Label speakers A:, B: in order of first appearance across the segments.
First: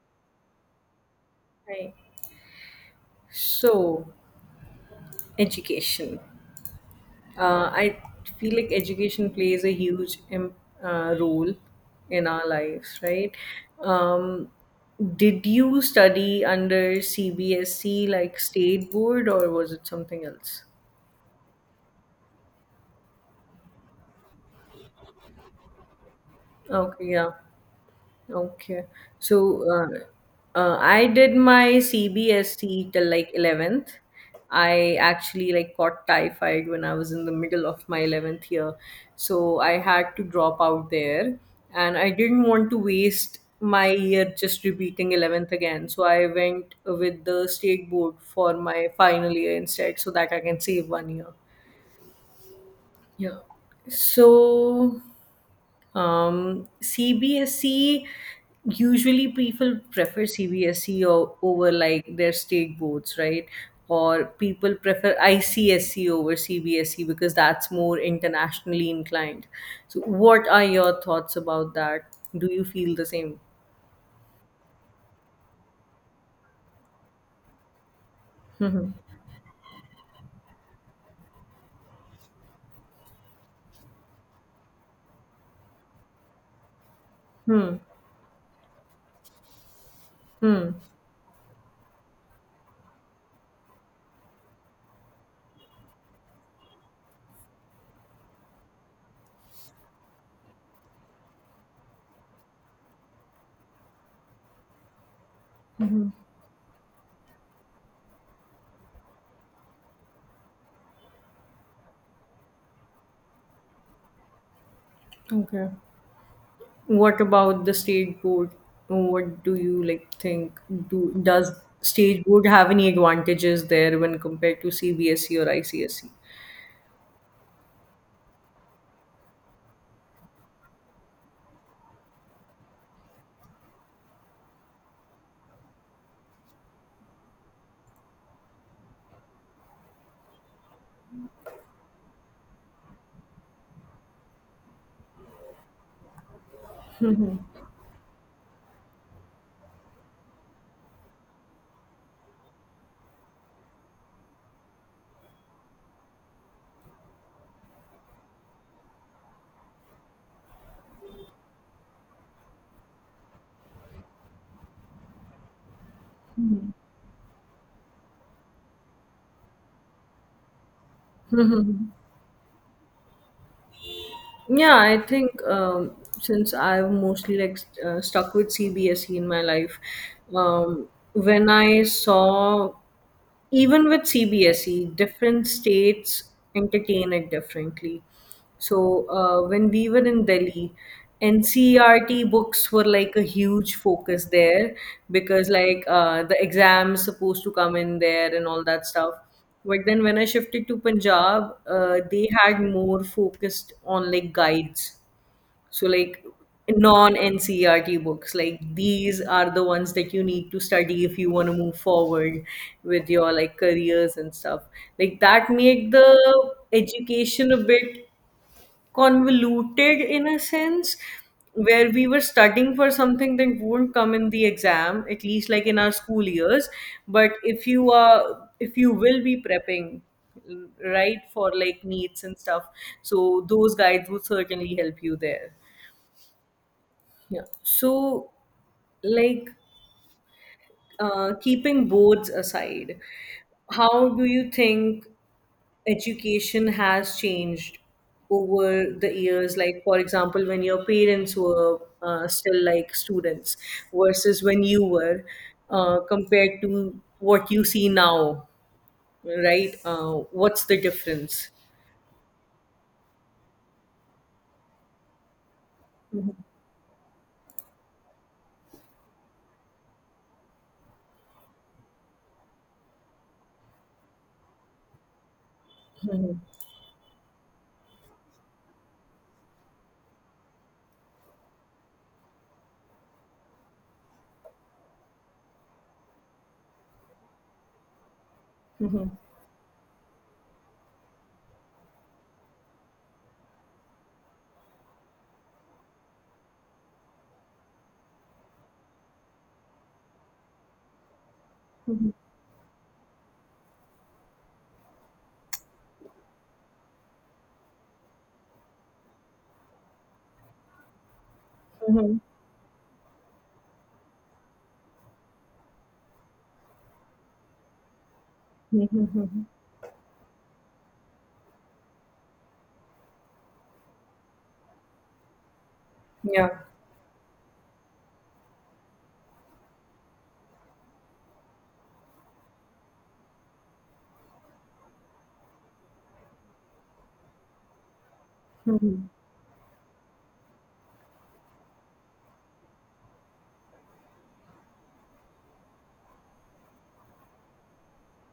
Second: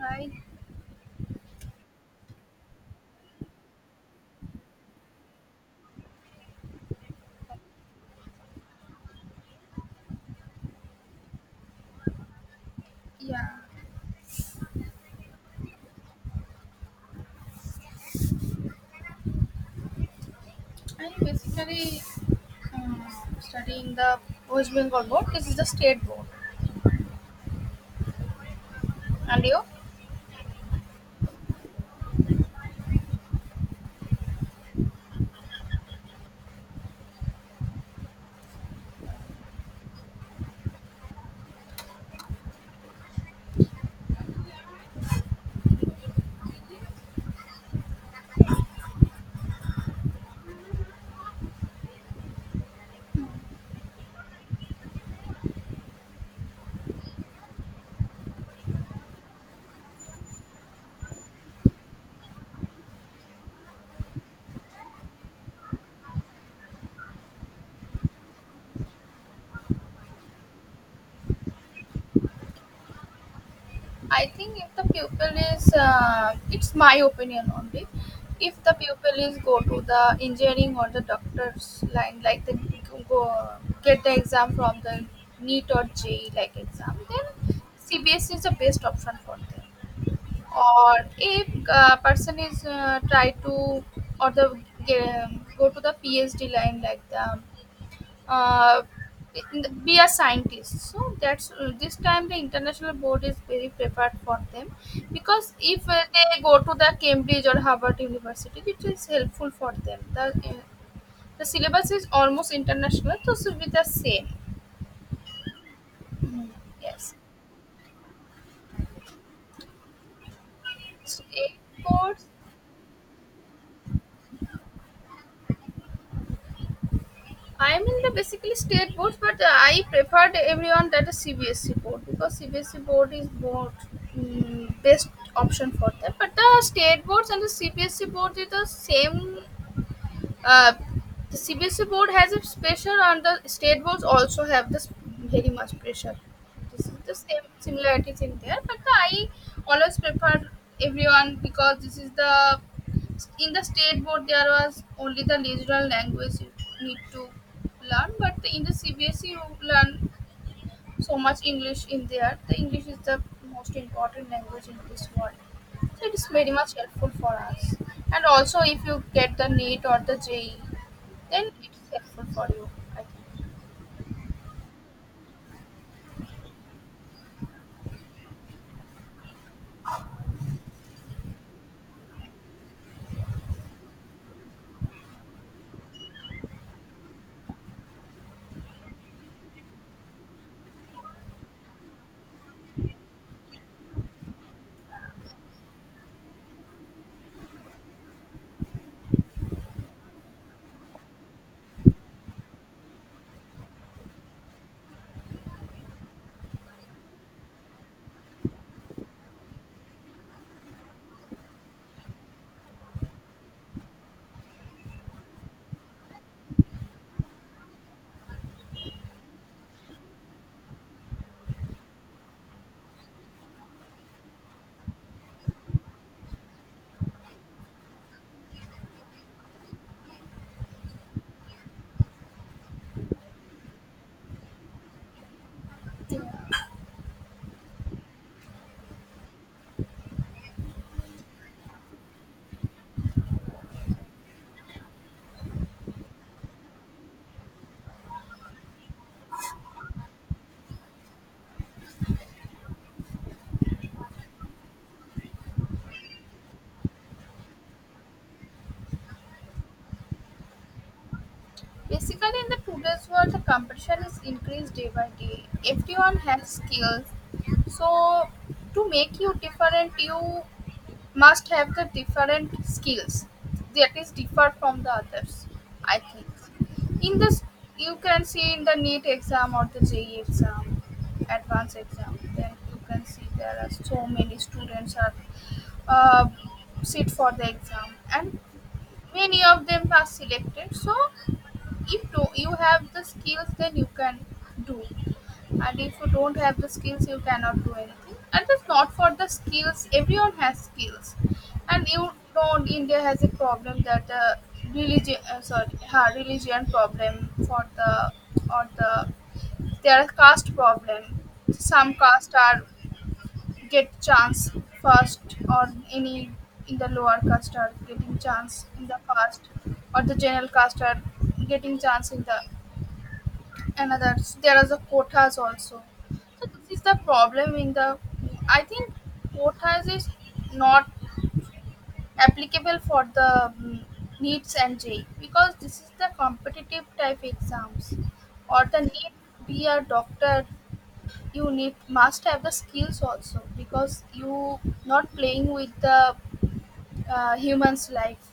A: I
B: Right. So, education. I feel like education plays a huge role in our lives, right?
A: Yeah,
B: Um, did you study under CBSC, like state board, or was it something else?
A: I basically um, studying the West Bengal board. This is the state board,
B: Okay, yeah. Okay. So
A: and you,
B: uh, I did my CBSC till like 11th. I actually like caught typhoid when I was in the middle of my 11th year. So I had to drop out there and I didn't want to waste my year just repeating 11th again. So I went with the state board for my final year instead so that I can save one year. Yeah. So CBSE, usually people prefer CBSE over like their state boards, right? Or people prefer ICSE over CBSE because that's more internationally inclined. So, what are your thoughts about that? Do you feel the same?
A: I think if the pupil is, it's my opinion only. If the
B: hmm
A: pupil is go to the engineering or the doctor's line, like the go get the exam from the NEET or JEE like exam, then
B: Hmm.
A: CBS is the best option for them.
B: Hmm.
A: Or if person is try to or the go to the phd line like the uh, be a scientist, so that's this time the international board is very prepared for them because if they go to the Cambridge or Harvard University, it is helpful for them. The syllabus is almost international, so it should be the same.
B: Okay.
A: Mm, yes.
B: What about the state board? What do you like think? Do
A: So,
B: Does
A: eight
B: state
A: course
B: board have any advantages there when compared to CBSE or ICSE?
A: I'm in the basically state boards, but I preferred everyone that is CBSC board because CBSC board is more best option for them. But the state boards and the CBSC board is the same. Uh, the CBSE board has its pressure and the state boards also have this very much pressure. This is the same similarities in there, but I always prefer everyone because this is the in the state board there was only the regional language you need to learn. But in the CBSE you learn so much English in there. The English is the most important language in this world. So it is very much helpful for us. And also, if you get the NEET or the JE, then it
B: Mhm.
A: is helpful for you, I think.
B: Yeah, I think since I've mostly like stuck with CBSE in my life, when I saw even with CBSE, different states entertain it differently. So when we were in Delhi, NCERT books were like a huge focus there because like the exams supposed to come in there and all that stuff. But then when I shifted to Punjab, they had more focused on like guides, so, like, non NCERT books, like these are the ones that you need to study if you want to move forward with your like careers and stuff. Like that make the education a bit convoluted in a sense where we were studying for something that won't come in the exam, at least like in our school years, but if you will be prepping right for like needs and stuff, so those guides would certainly help you there. Yeah. So, like, keeping boards aside, how do you think education has changed over the years? Like, for example, when your parents were still like students, versus when you were, compared to what you see now, right? What's the difference?
A: Basically, in the today's world, the competition is increased day by day. Everyone has skills. So to make you different, you must have the different skills that is differ from the others, I think.
B: Mhm.
A: In this you can see in the NEET exam or the je exam advanced exam, then you can see there are so many students are uh, sit for the exam, and
B: Mhm.
A: many of them are selected. So if you have the skills, then you can do, and if you don't have the skills, you cannot do anything. And that's not for the skills, everyone has skills. And you know India has a problem that religion, sorry, religion problem for the or the, there are caste problem. Some
B: Mhm.
A: caste are get chance first or any, in the lower caste are getting chance in
B: Mhm.
A: the
B: Mhm.
A: first or the general caste are getting chance in the and others. There are the quotas also.
B: Yeah.
A: So this is the problem in the. I think quotas is not applicable for the NEETs and JEE because this is the competitive type exams. Or the
B: Mhm.
A: need be a doctor, you need must have the skills also because you not playing with the humans life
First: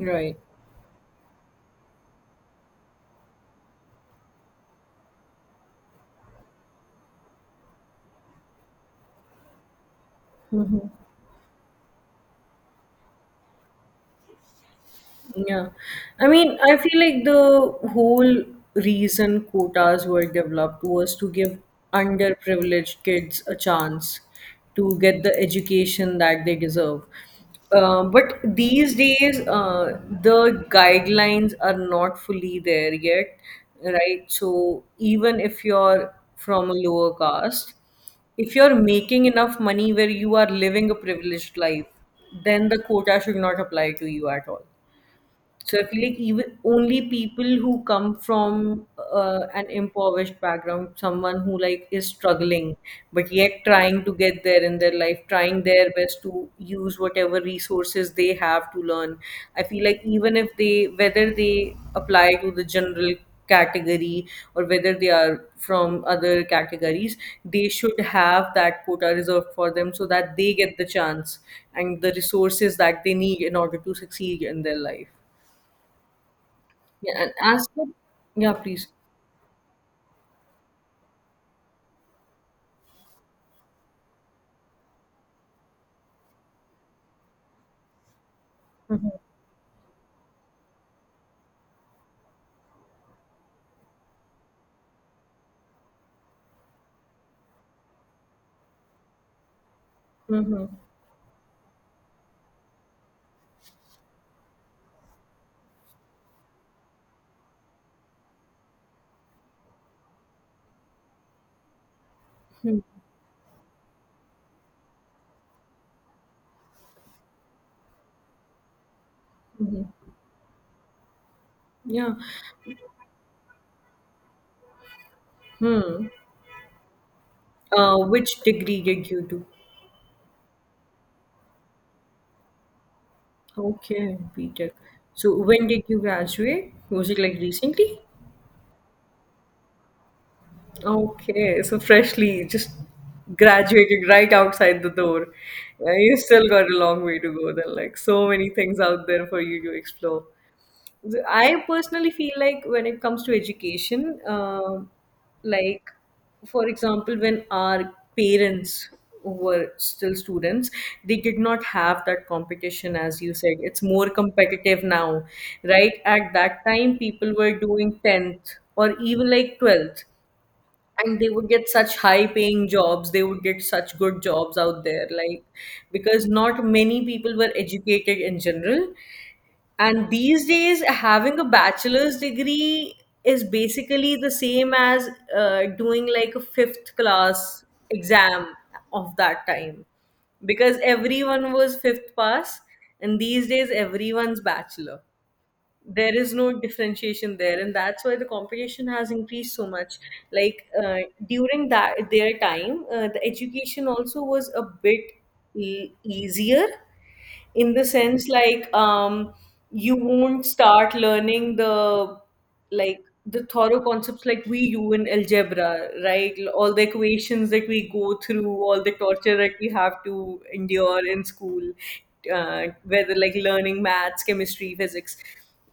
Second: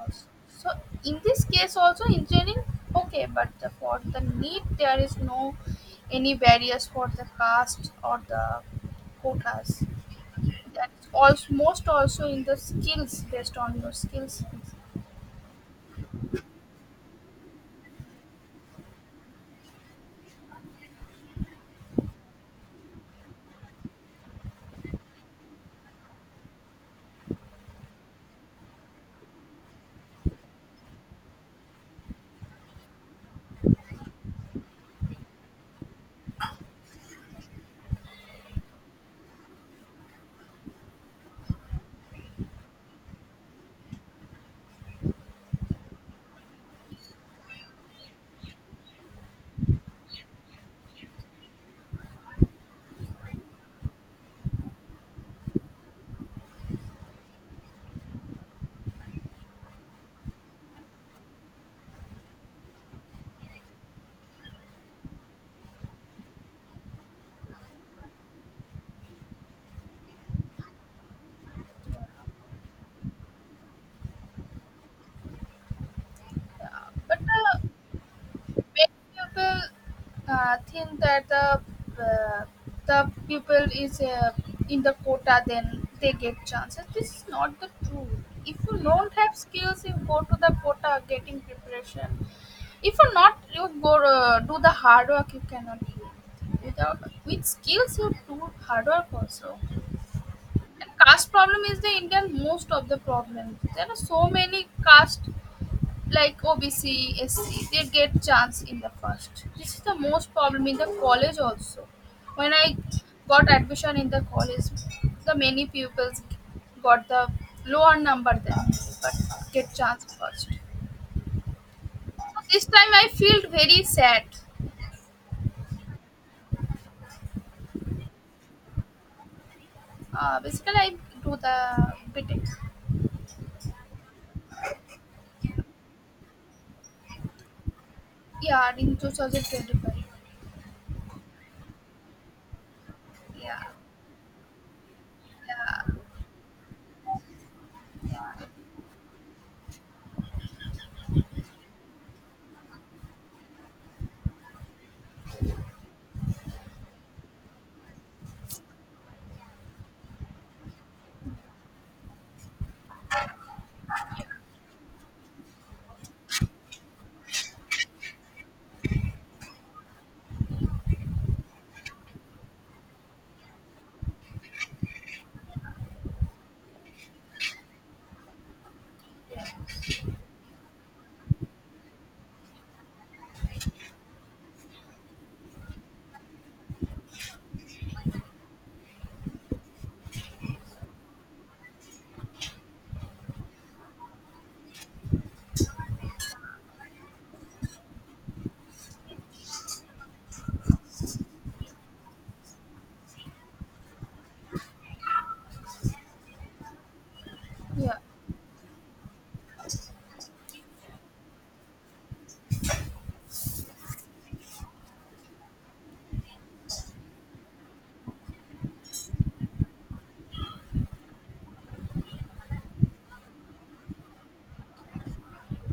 A: also. So in this case also engineering, okay, but for the need there is no any barriers for the caste or the quotas. That's also most also in the skills, based on your skills.
B: Yeah. I mean, I feel like the whole reason quotas were developed was to give underprivileged kids a chance to get the education that they deserve. But these days, the guidelines are not fully there yet, right? So even if you're from a lower caste, if you're making enough money where you are living a privileged life, then the quota should not apply to you at all. So I feel like even only people who come from an impoverished background, someone who like is struggling but yet trying to get there in their life, trying their best to use whatever resources they have to learn. I feel like even if they, whether they apply to the general category or whether they are from other categories, they should have that quota reserved for them so that they get the chance and the resources that they need in order to succeed in their life.
A: But
B: Yeah, and as for, yeah, please.
A: many people think that the people is in the quota, then they get chances. This is not the truth. If you
B: Mm-hmm.
A: don't have skills, you go to the quota getting preparation. If you not, you go do the hard work, you cannot do it. Without, with skills you do hard work also.
B: Mm-hmm.
A: And caste problem is the Indian most of the problem. There are so many caste like OBC SC, SC, they get chance in the first. This is the most problem in the college also. When I
B: Hmm.
A: got admission in the college, the many pupils got the lower number than me, but get chance first.
B: Yeah.
A: So this time I feel very sad.
B: Hmm. Which degree did you do?
A: Basically, I do the BTech.
B: Okay, BTech. So when did you graduate? Was it like recently?
A: Yeah, in 2025.
B: Okay, so freshly just
A: Yeah.
B: graduated right outside the door. Yeah,
A: Yeah,
B: you still got a long way to go. There are like so
A: yeah,
B: many things out there for you to explore. I personally feel like when it comes to education, like, for example, when our parents were still students, they did not have that competition, as you said. It's more competitive now, right? At that time, people were doing 10th or even like 12th, and they would get such high paying jobs, they would get such good jobs out there, like, because not many people were educated in general. And these days, having a bachelor's degree is basically the same as doing like a fifth class exam of that time, because everyone was fifth pass, and these days, everyone's bachelor. There is no differentiation there and that's why the competition has increased so much. Like during that their time, the education also was a bit easier, in the
A: yeah.
B: sense like, you won't start learning the like the thorough concepts like we do in algebra, right? All the equations that we go through, all the torture that we have to endure in school, whether like learning maths, chemistry, physics,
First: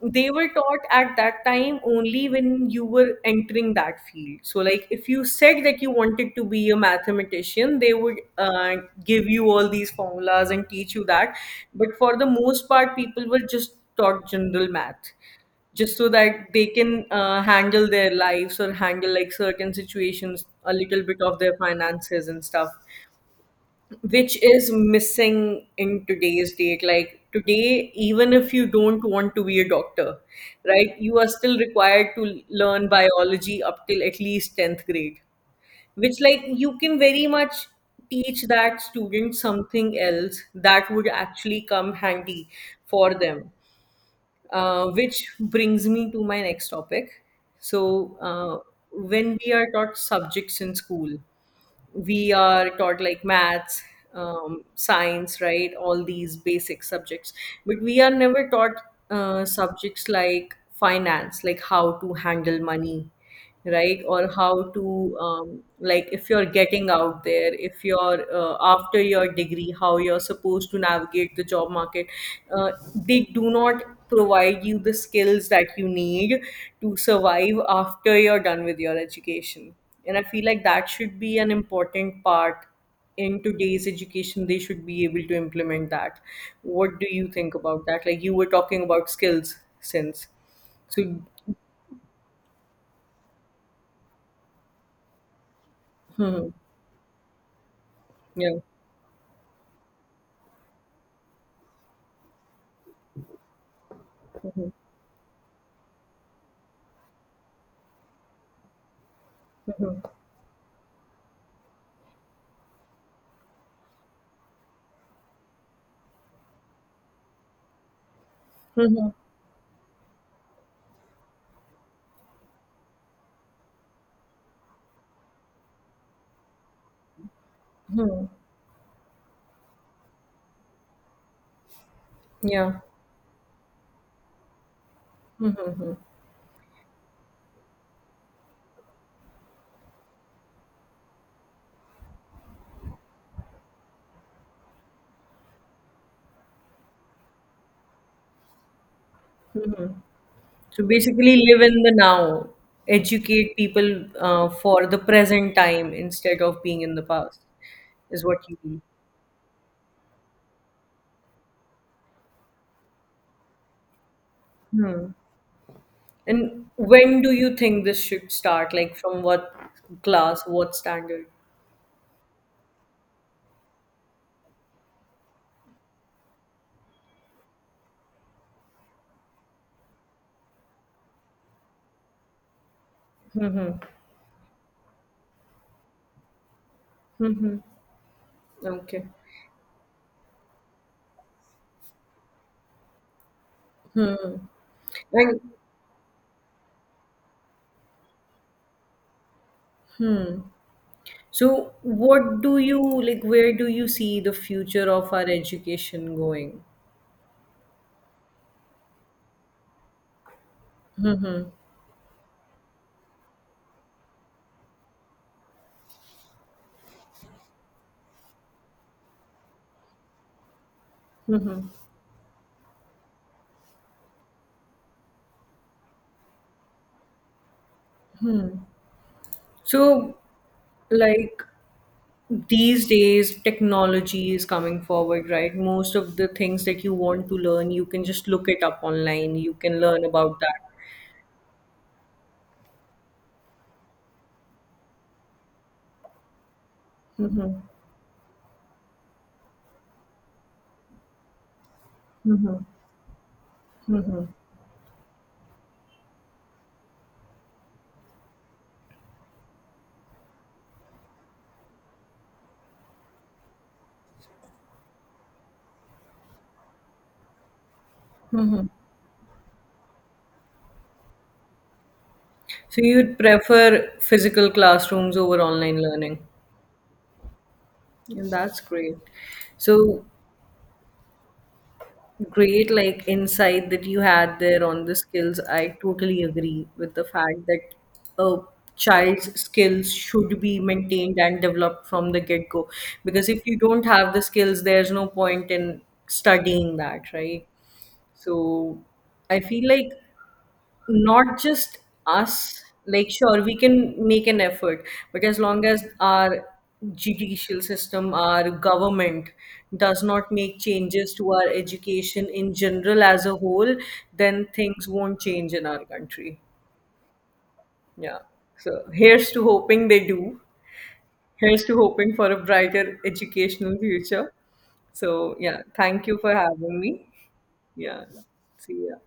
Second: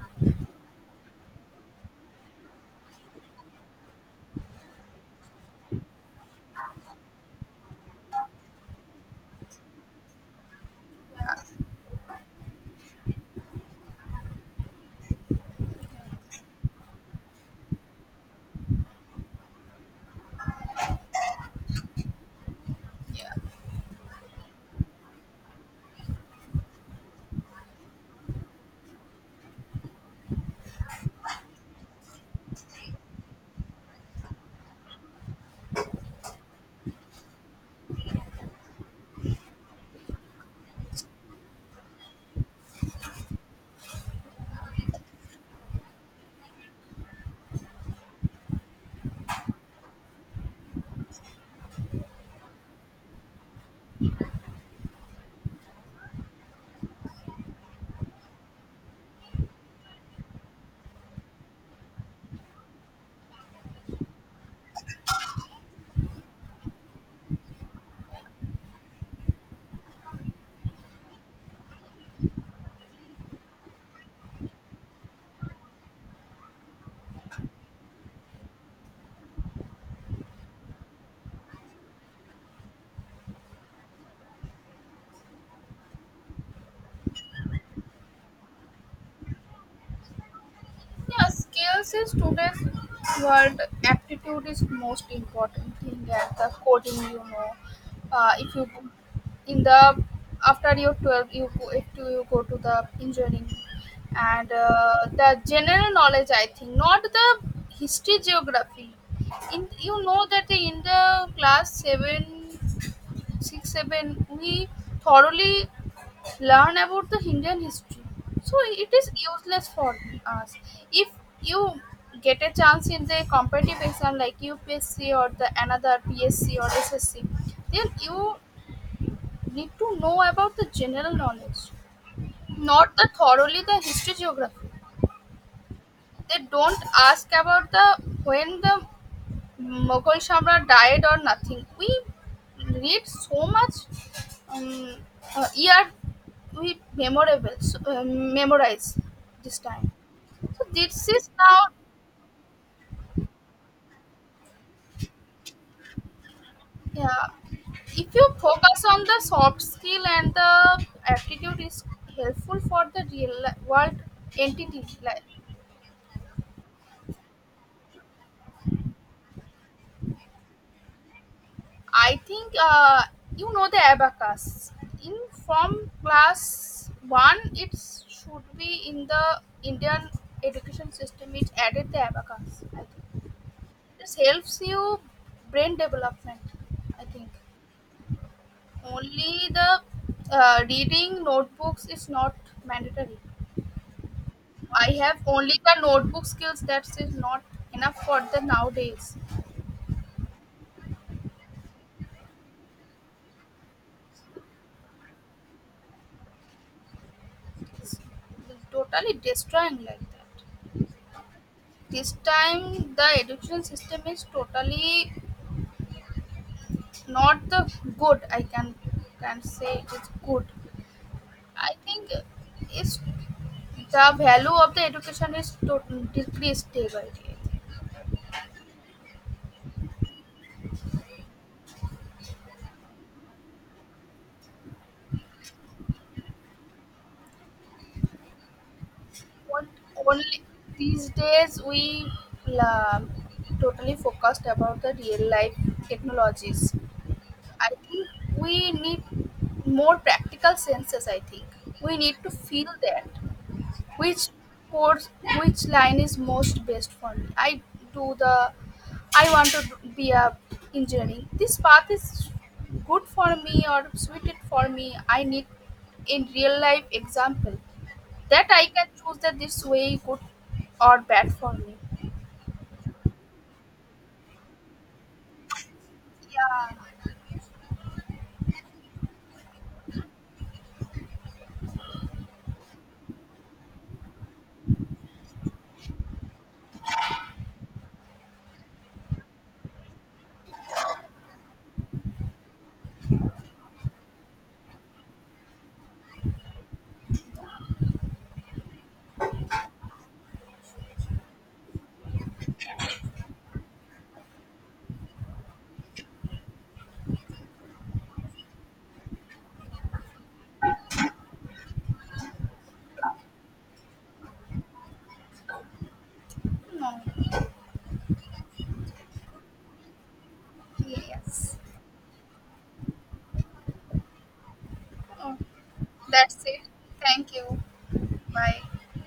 B: they were taught at that time only when you were entering that field. So, like if you said that you wanted to be a mathematician, they would give you all these formulas and teach you that. But for the most part, people were just taught general math just so that they can handle their lives or handle like certain situations, a little bit of their finances and stuff, which is missing in today's date. Like today, even if you don't want to be a doctor, right, you are still required to learn biology up till at least 10th grade, which like you can very much teach that student something else that would actually come handy for them. Uh, which brings me to my next topic. So, when we are taught subjects in school, we are taught like maths, science, right, all these basic subjects, but we are never taught subjects like finance, like how to handle money, right, or how to, like if you're getting out there, if you're after your degree, how you're supposed to navigate the job market. Uh, they do not provide you the skills that you need to survive after you're done with your education, and I feel like that should be an important part in today's education. They should be able to implement that. What do you think about that, like you were talking about skills since. So,
A: Yeah, skills is today's world. Aptitude is most important thing, and
B: hmm,
A: the coding, if
B: yeah.
A: you in the after your 12, you go, if you go to the engineering and the general knowledge. I think not the history, geography. In, you know that in the class seven, six, seven, we thoroughly learn about the Indian history. So
B: Hmm.
A: it
B: Hmm.
A: is useless for us. If you get a chance in the competitive exam like UPSC or the another PSC or SSC, then
B: Hmm,
A: you need to know about the general knowledge,
B: yeah.
A: not the thoroughly the history geography. They don't ask about the when the Mughal Samrat died or nothing. We read so much um, year we memorable so, memorize this time. So
B: So
A: this is
B: basically
A: now.
B: live in the now, educate people for the present time instead of being in the
A: Yeah.
B: past
A: If
B: is
A: you
B: what you mean.
A: focus on the soft skill and the aptitude is helpful for the real world entity
B: Hmm.
A: like,
B: And when do you think this should start? Like from what class, what standard?
A: I think. You know the abacus. In From class one, it should be in the Indian education system. It added the abacus. I think
B: Mhm.
A: this helps you brain development. I think
B: Mm-hmm. Okay.
A: only the reading notebooks is not mandatory. I have
B: And
A: only the notebook skills. That is not enough for the nowadays.
B: so, what do you like? Where do you see the future of our education going?
A: It's totally destroying like that. This time the education system is totally not the good, I can say it is good,
B: Mm-hmm.
A: I think. It's the value of the education is totally decreased day by day.
B: So, like, these days, technology is coming forward, right? Most of the things that you want to learn, you can just look it up online. You
A: What
B: can learn about
A: only
B: that.
A: these days we la, totally focused about the real life technologies.
B: Mm-hmm.
A: I think we need more practical senses. I think we need to
B: Mm-hmm.
A: feel that
B: Mm-hmm.
A: which course which line is most best for me. I do the I want to be a engineering. This path is good for me or suited for me. I need in real life example that I
B: Mm-hmm.
A: can choose that this way good or bad for me.
B: So, you'd prefer physical classrooms over online learning.
A: Yeah.
B: And that's great. So, great like insight that you had there on the skills. I totally agree with the fact that a child's skills should be maintained and developed from the get-go, because if you don't have the skills there's no point in studying that, right? So I feel like not just us, like, sure, we can make an effort, but as long as our judicial system, our government does not make changes to our education in general as a whole, then things won't change in our country.
A: No.
B: Yeah. So here's to hoping they do.
A: Yes.
B: Here's to hoping for a brighter educational future. So,
A: Oh,
B: yeah, thank you for
A: that's it,
B: having me.
A: thank you.
B: Yeah.
A: Bye.
B: See ya.